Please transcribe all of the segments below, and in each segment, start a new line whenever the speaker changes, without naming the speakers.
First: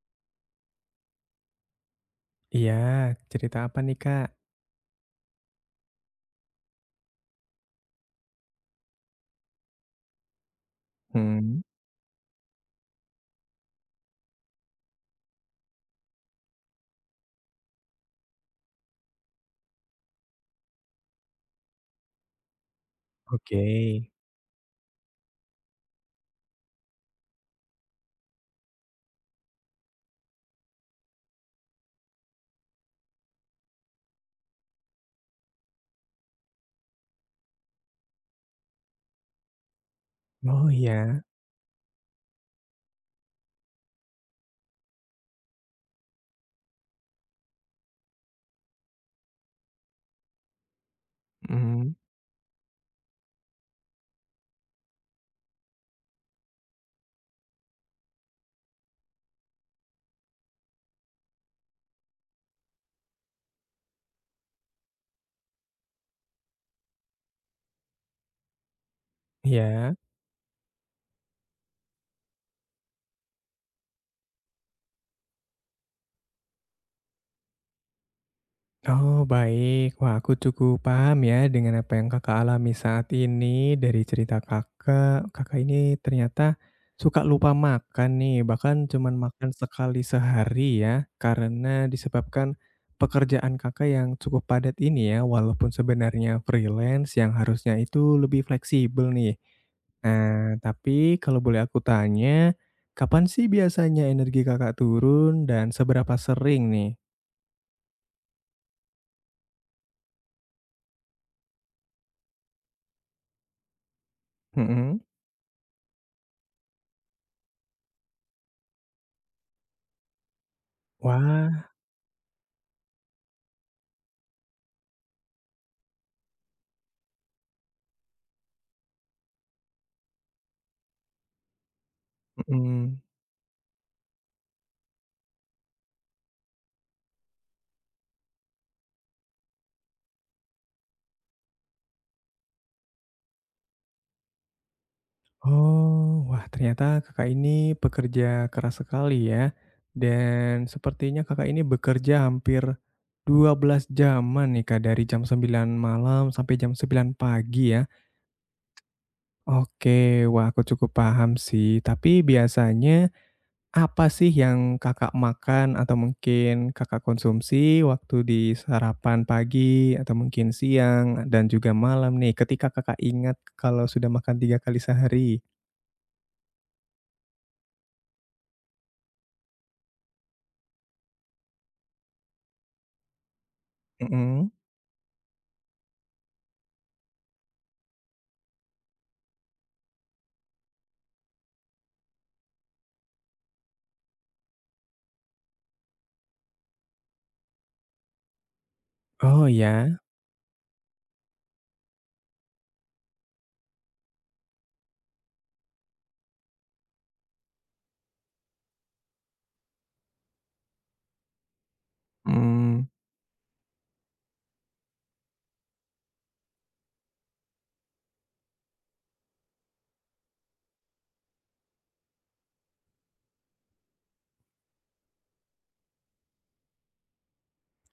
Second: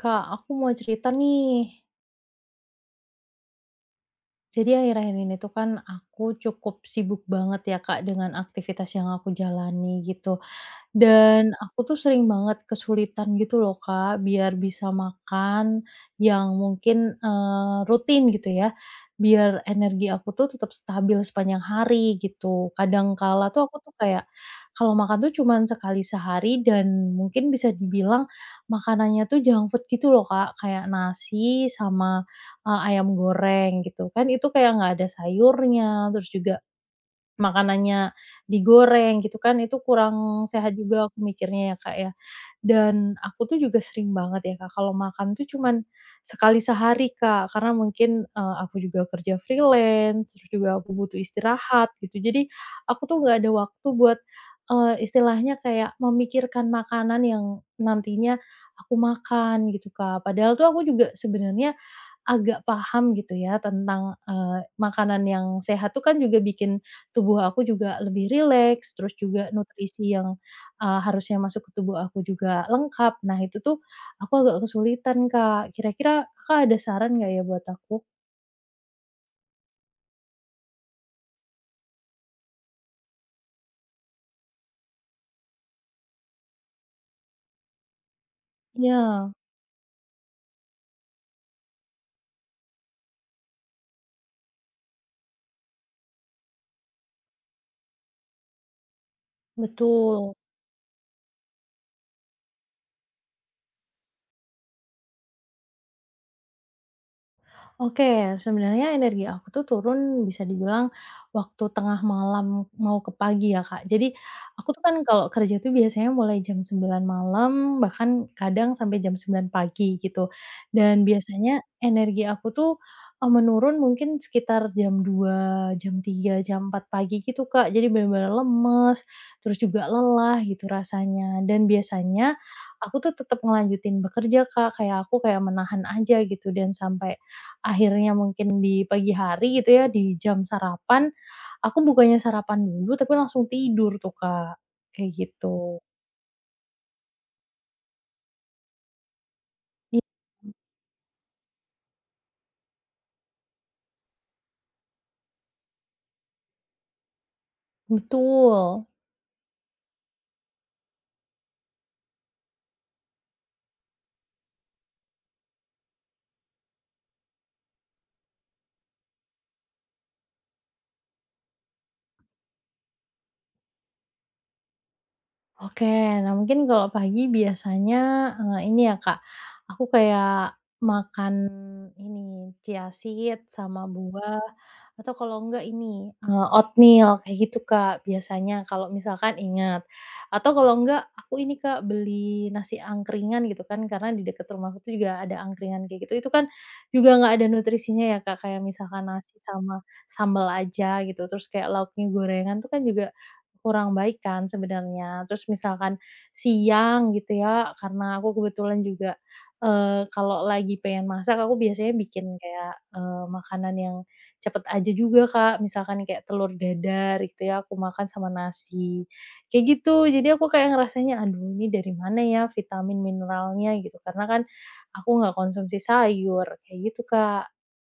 Kak, aku mau cerita nih.
Iya, cerita apa nih, Kak?
Jadi akhir-akhir ini tuh kan aku cukup sibuk banget ya Kak dengan aktivitas yang aku jalani gitu. Dan
Hmm.
aku tuh sering banget kesulitan gitu loh, Kak, biar bisa makan yang mungkin, rutin gitu ya, biar energi aku tuh tetap stabil sepanjang hari gitu. Kadang kala tuh
Oke.
aku tuh kayak kalau makan tuh cuman sekali sehari dan mungkin bisa dibilang makanannya tuh junk food gitu loh, Kak, kayak nasi sama, ayam goreng gitu kan itu kayak nggak ada sayurnya, terus juga makanannya digoreng gitu kan, itu kurang
Oh,
sehat juga
iya.
aku mikirnya ya, Kak, ya. Dan aku tuh juga sering banget ya, Kak, kalau makan tuh cuman sekali sehari, Kak, karena mungkin, aku juga kerja freelance, terus juga aku butuh istirahat
Mhm.
gitu. Jadi aku tuh nggak ada waktu buat, istilahnya kayak memikirkan makanan yang nantinya aku makan gitu, Kak. Padahal tuh aku juga sebenarnya agak paham gitu ya tentang, makanan yang sehat tuh kan juga bikin tubuh aku juga lebih rileks, terus juga
Iya.
nutrisi yang, harusnya masuk ke tubuh aku juga lengkap. Nah itu tuh aku agak kesulitan Kak. Kira-kira Kakak ada saran nggak ya buat aku?
Oh, baik. Wah, aku cukup paham ya dengan apa yang Kakak alami saat ini. Dari cerita Kakak, Kakak ini ternyata suka lupa makan nih, bahkan cuman
Iya.
makan sekali sehari ya, karena disebabkan pekerjaan Kakak yang cukup padat ini ya, walaupun sebenarnya freelance yang harusnya itu lebih fleksibel nih.
Betul.
Nah, tapi kalau boleh aku tanya, kapan sih biasanya energi Kakak turun dan seberapa sering nih?
Oke, sebenarnya energi aku tuh turun bisa dibilang waktu tengah malam mau ke pagi ya, Kak. Jadi aku tuh kan
Mhm.
kalau kerja tuh biasanya mulai jam 9 malam, bahkan kadang sampai jam 9 pagi gitu. Dan
Wah.
biasanya energi aku tuh, eh, menurun mungkin sekitar jam 2, jam 3, jam 4 pagi gitu, Kak. Jadi benar-benar lemes, terus juga lelah gitu rasanya. Dan biasanya
Mhm.
aku tuh tetap ngelanjutin bekerja, Kak. Kayak aku kayak menahan aja gitu dan sampai akhirnya mungkin di pagi hari gitu ya, di jam sarapan, aku bukannya sarapan dulu, tapi langsung tidur tuh, Kak, kayak gitu.
Oh, wah ternyata Kakak ini pekerja keras sekali ya,
Iya,
dan sepertinya Kakak ini bekerja hampir 12 jaman nih Kak, dari jam 9 malam sampai jam 9 pagi ya.
betul.
Oke, wah aku cukup paham sih. Tapi biasanya apa sih yang Kakak makan atau mungkin Kakak konsumsi waktu di sarapan pagi atau mungkin siang dan juga malam nih ketika Kakak ingat kalau sudah makan 3 kali sehari?
Oke, nah mungkin kalau pagi biasanya, ini ya Kak, aku kayak makan ini, chia seed sama buah,
Mhm.
atau kalau enggak ini, oatmeal kayak gitu Kak, biasanya kalau misalkan ingat. Atau kalau enggak aku ini Kak, beli nasi angkringan gitu kan, karena di dekat rumahku tuh juga ada angkringan kayak gitu, itu kan juga nggak ada nutrisinya ya Kak, kayak misalkan nasi
Oh
sama
ya?
sambel aja gitu, terus kayak lauknya gorengan tuh kan juga kurang baik kan sebenarnya. Terus misalkan siang gitu ya, karena aku kebetulan juga, kalau lagi pengen masak aku biasanya bikin kayak,
Mhm.
makanan yang cepet aja juga, Kak. Misalkan kayak telur dadar gitu ya, aku makan sama nasi, kayak gitu. Jadi aku kayak ngerasanya, "Aduh ini dari mana ya vitamin mineralnya?" Gitu, karena kan aku nggak konsumsi sayur, kayak gitu, Kak.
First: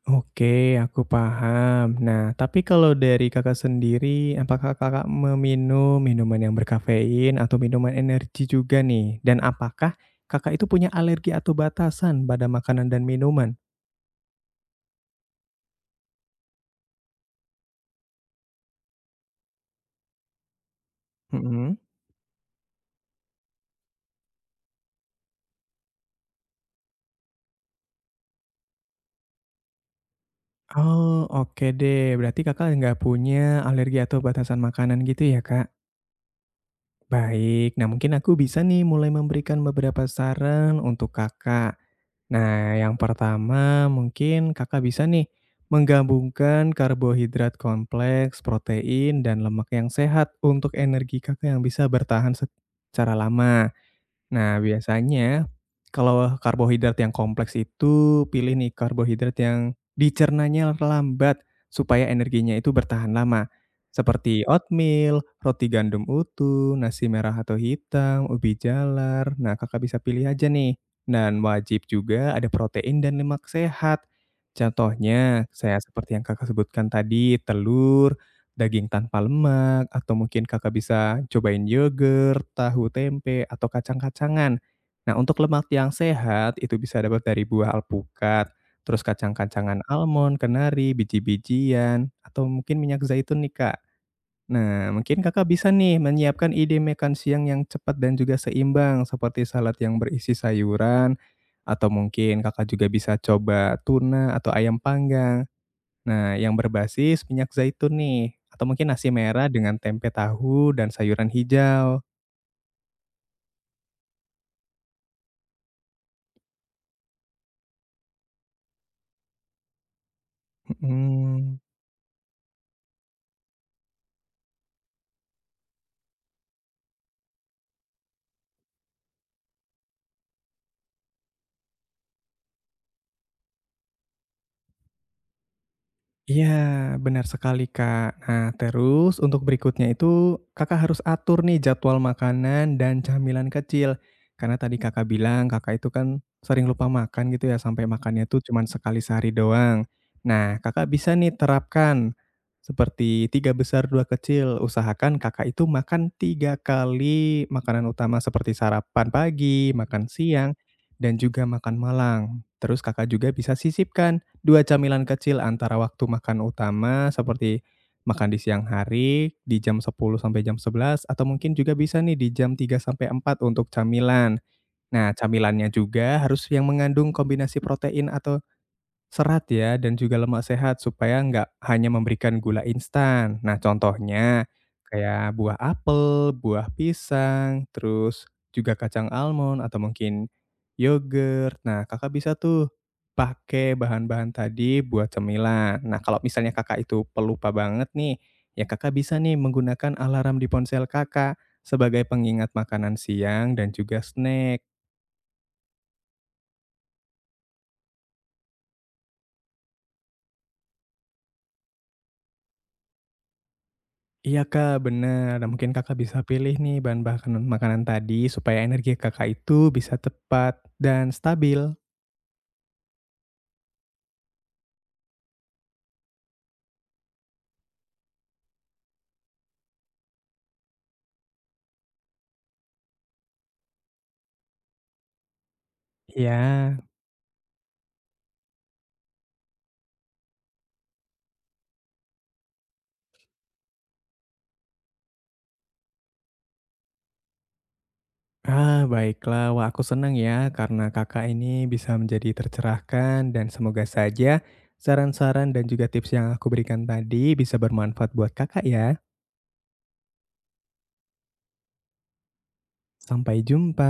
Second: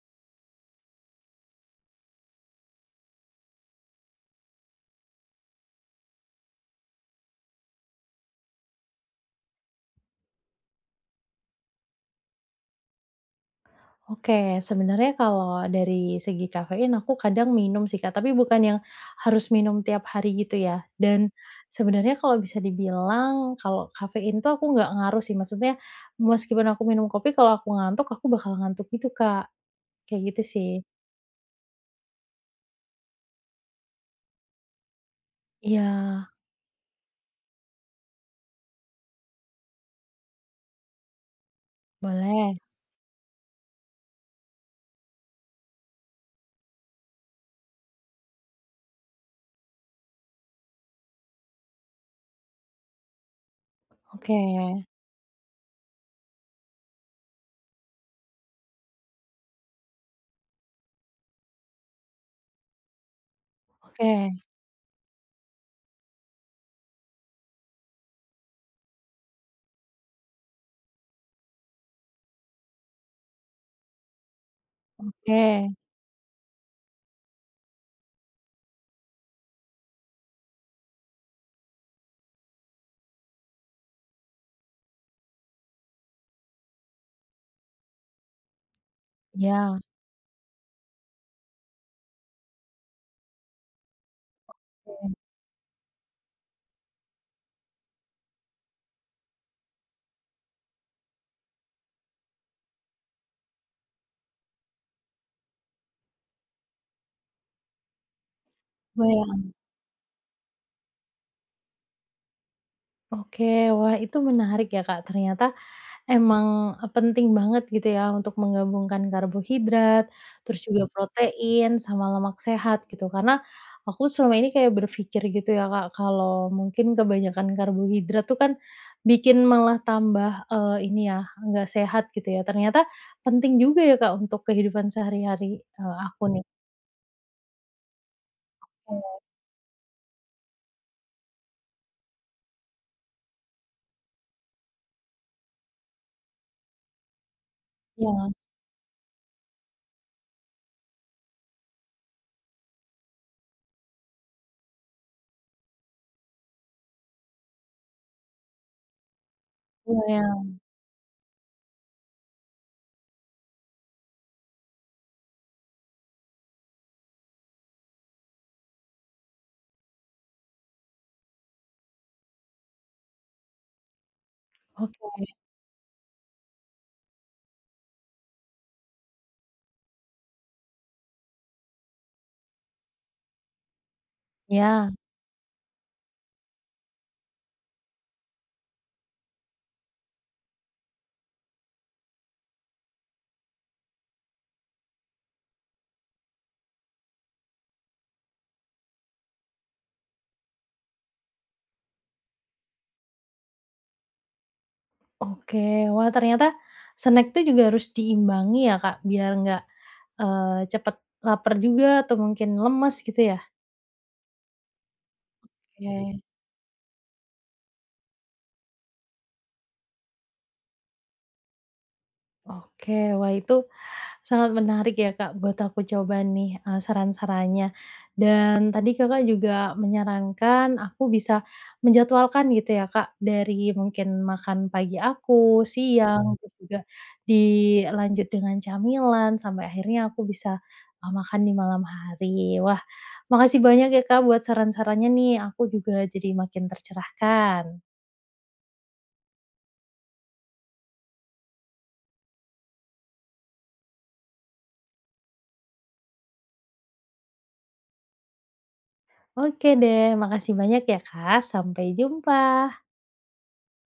Oke, aku paham. Nah, tapi kalau dari Kakak sendiri, apakah Kakak meminum minuman yang berkafein atau minuman energi juga nih? Dan apakah Kakak itu punya alergi atau batasan pada makanan dan minuman?
Oke, sebenarnya kalau dari segi kafein aku kadang minum sih Kak, tapi bukan yang harus minum tiap hari gitu ya. Dan
Mhm.
sebenarnya kalau bisa dibilang kalau kafein tuh aku nggak ngaruh sih, maksudnya meskipun aku minum kopi kalau aku ngantuk, aku bakal ngantuk gitu Kak, kayak gitu sih.
Oh, oke deh. Berarti Kakak nggak punya alergi atau batasan makanan gitu ya, Kak?
Iya,
Baik, nah mungkin aku bisa nih mulai memberikan beberapa saran untuk Kakak.
boleh.
Nah, yang pertama mungkin Kakak bisa nih menggabungkan karbohidrat kompleks, protein, dan lemak yang sehat untuk energi Kakak yang bisa bertahan secara lama.
Oke,
Nah, biasanya kalau karbohidrat yang kompleks itu pilih nih karbohidrat yang dicernanya lambat supaya energinya itu bertahan lama.
oke,
Seperti oatmeal, roti gandum utuh, nasi merah atau hitam, ubi jalar. Nah, Kakak bisa pilih aja nih. Dan wajib juga ada protein dan lemak sehat. Contohnya,
oke,
saya seperti yang Kakak sebutkan tadi, telur, daging tanpa lemak atau mungkin Kakak bisa cobain yogurt, tahu tempe, atau kacang-kacangan. Nah, untuk lemak yang sehat itu bisa dapat dari buah alpukat, terus kacang-kacangan
iya,
almond, kenari, biji-bijian, atau mungkin minyak zaitun nih, Kak. Nah,
oke.
mungkin Kakak bisa nih menyiapkan ide makan siang yang cepat dan juga seimbang seperti salad yang berisi sayuran, atau mungkin Kakak juga bisa coba tuna atau ayam panggang. Nah, yang berbasis minyak zaitun nih, atau mungkin nasi
Boleh.
merah dengan tempe tahu dan sayuran hijau.
Oke, wah itu menarik ya Kak, ternyata emang, penting banget gitu ya untuk menggabungkan karbohidrat, terus juga
Mhm.
protein sama lemak sehat gitu. Karena aku selama ini kayak berpikir gitu ya Kak, kalau mungkin kebanyakan karbohidrat tuh kan bikin malah tambah, ini ya, nggak sehat gitu ya. Ternyata penting juga ya Kak untuk kehidupan sehari-hari, aku nih.
Iya, benar sekali, Kak. Nah, terus untuk berikutnya itu Kakak harus atur nih jadwal makanan dan camilan kecil. Karena tadi Kakak bilang Kakak itu kan sering lupa makan gitu ya, sampai makannya
Iya,
tuh cuman sekali sehari doang. Nah, Kakak bisa nih terapkan seperti tiga besar dua kecil. Usahakan Kakak itu makan 3 kali makanan utama seperti sarapan pagi, makan
iya,
siang, dan juga makan malam. Terus Kakak juga bisa sisipkan 2 camilan kecil antara waktu makan utama seperti makan di siang hari di jam 10 sampai jam 11 atau mungkin juga bisa nih di jam 3 sampai 4 untuk camilan.
oke.
Nah, camilannya juga harus yang mengandung kombinasi protein atau serat ya, dan juga lemak sehat supaya nggak hanya memberikan gula instan. Nah, contohnya
Ya.
kayak buah apel, buah pisang, terus juga kacang almond atau mungkin yogurt. Nah, Kakak bisa tuh pakai bahan-bahan tadi buat cemilan. Nah, kalau misalnya Kakak itu pelupa banget nih, ya Kakak bisa nih menggunakan alarm di ponsel Kakak sebagai pengingat makanan siang dan juga snack.
Oke, wah ternyata snack tuh juga harus diimbangi ya, Kak, biar nggak, cepet lapar juga atau mungkin lemes gitu ya?
Iya Kak, bener. Nah mungkin Kakak bisa
Oke,
pilih nih bahan makanan makanan tadi supaya energi Kakak itu bisa tepat dan stabil.
oke, wah itu sangat menarik ya Kak buat aku coba nih, saran-sarannya. Dan tadi Kakak juga menyarankan aku bisa menjadwalkan gitu ya Kak, dari mungkin makan pagi aku, siang,
Iya.
terus juga dilanjut dengan camilan, sampai akhirnya aku bisa, makan di malam hari. Wah, makasih banyak ya Kak buat saran-sarannya nih, aku juga jadi makin tercerahkan.
Ah, baiklah. Wah aku senang ya karena Kakak ini bisa menjadi tercerahkan dan semoga saja saran-saran dan juga tips yang aku berikan tadi bisa bermanfaat buat Kakak ya.
Oke deh, makasih banyak ya Kak, sampai jumpa.
Sampai jumpa.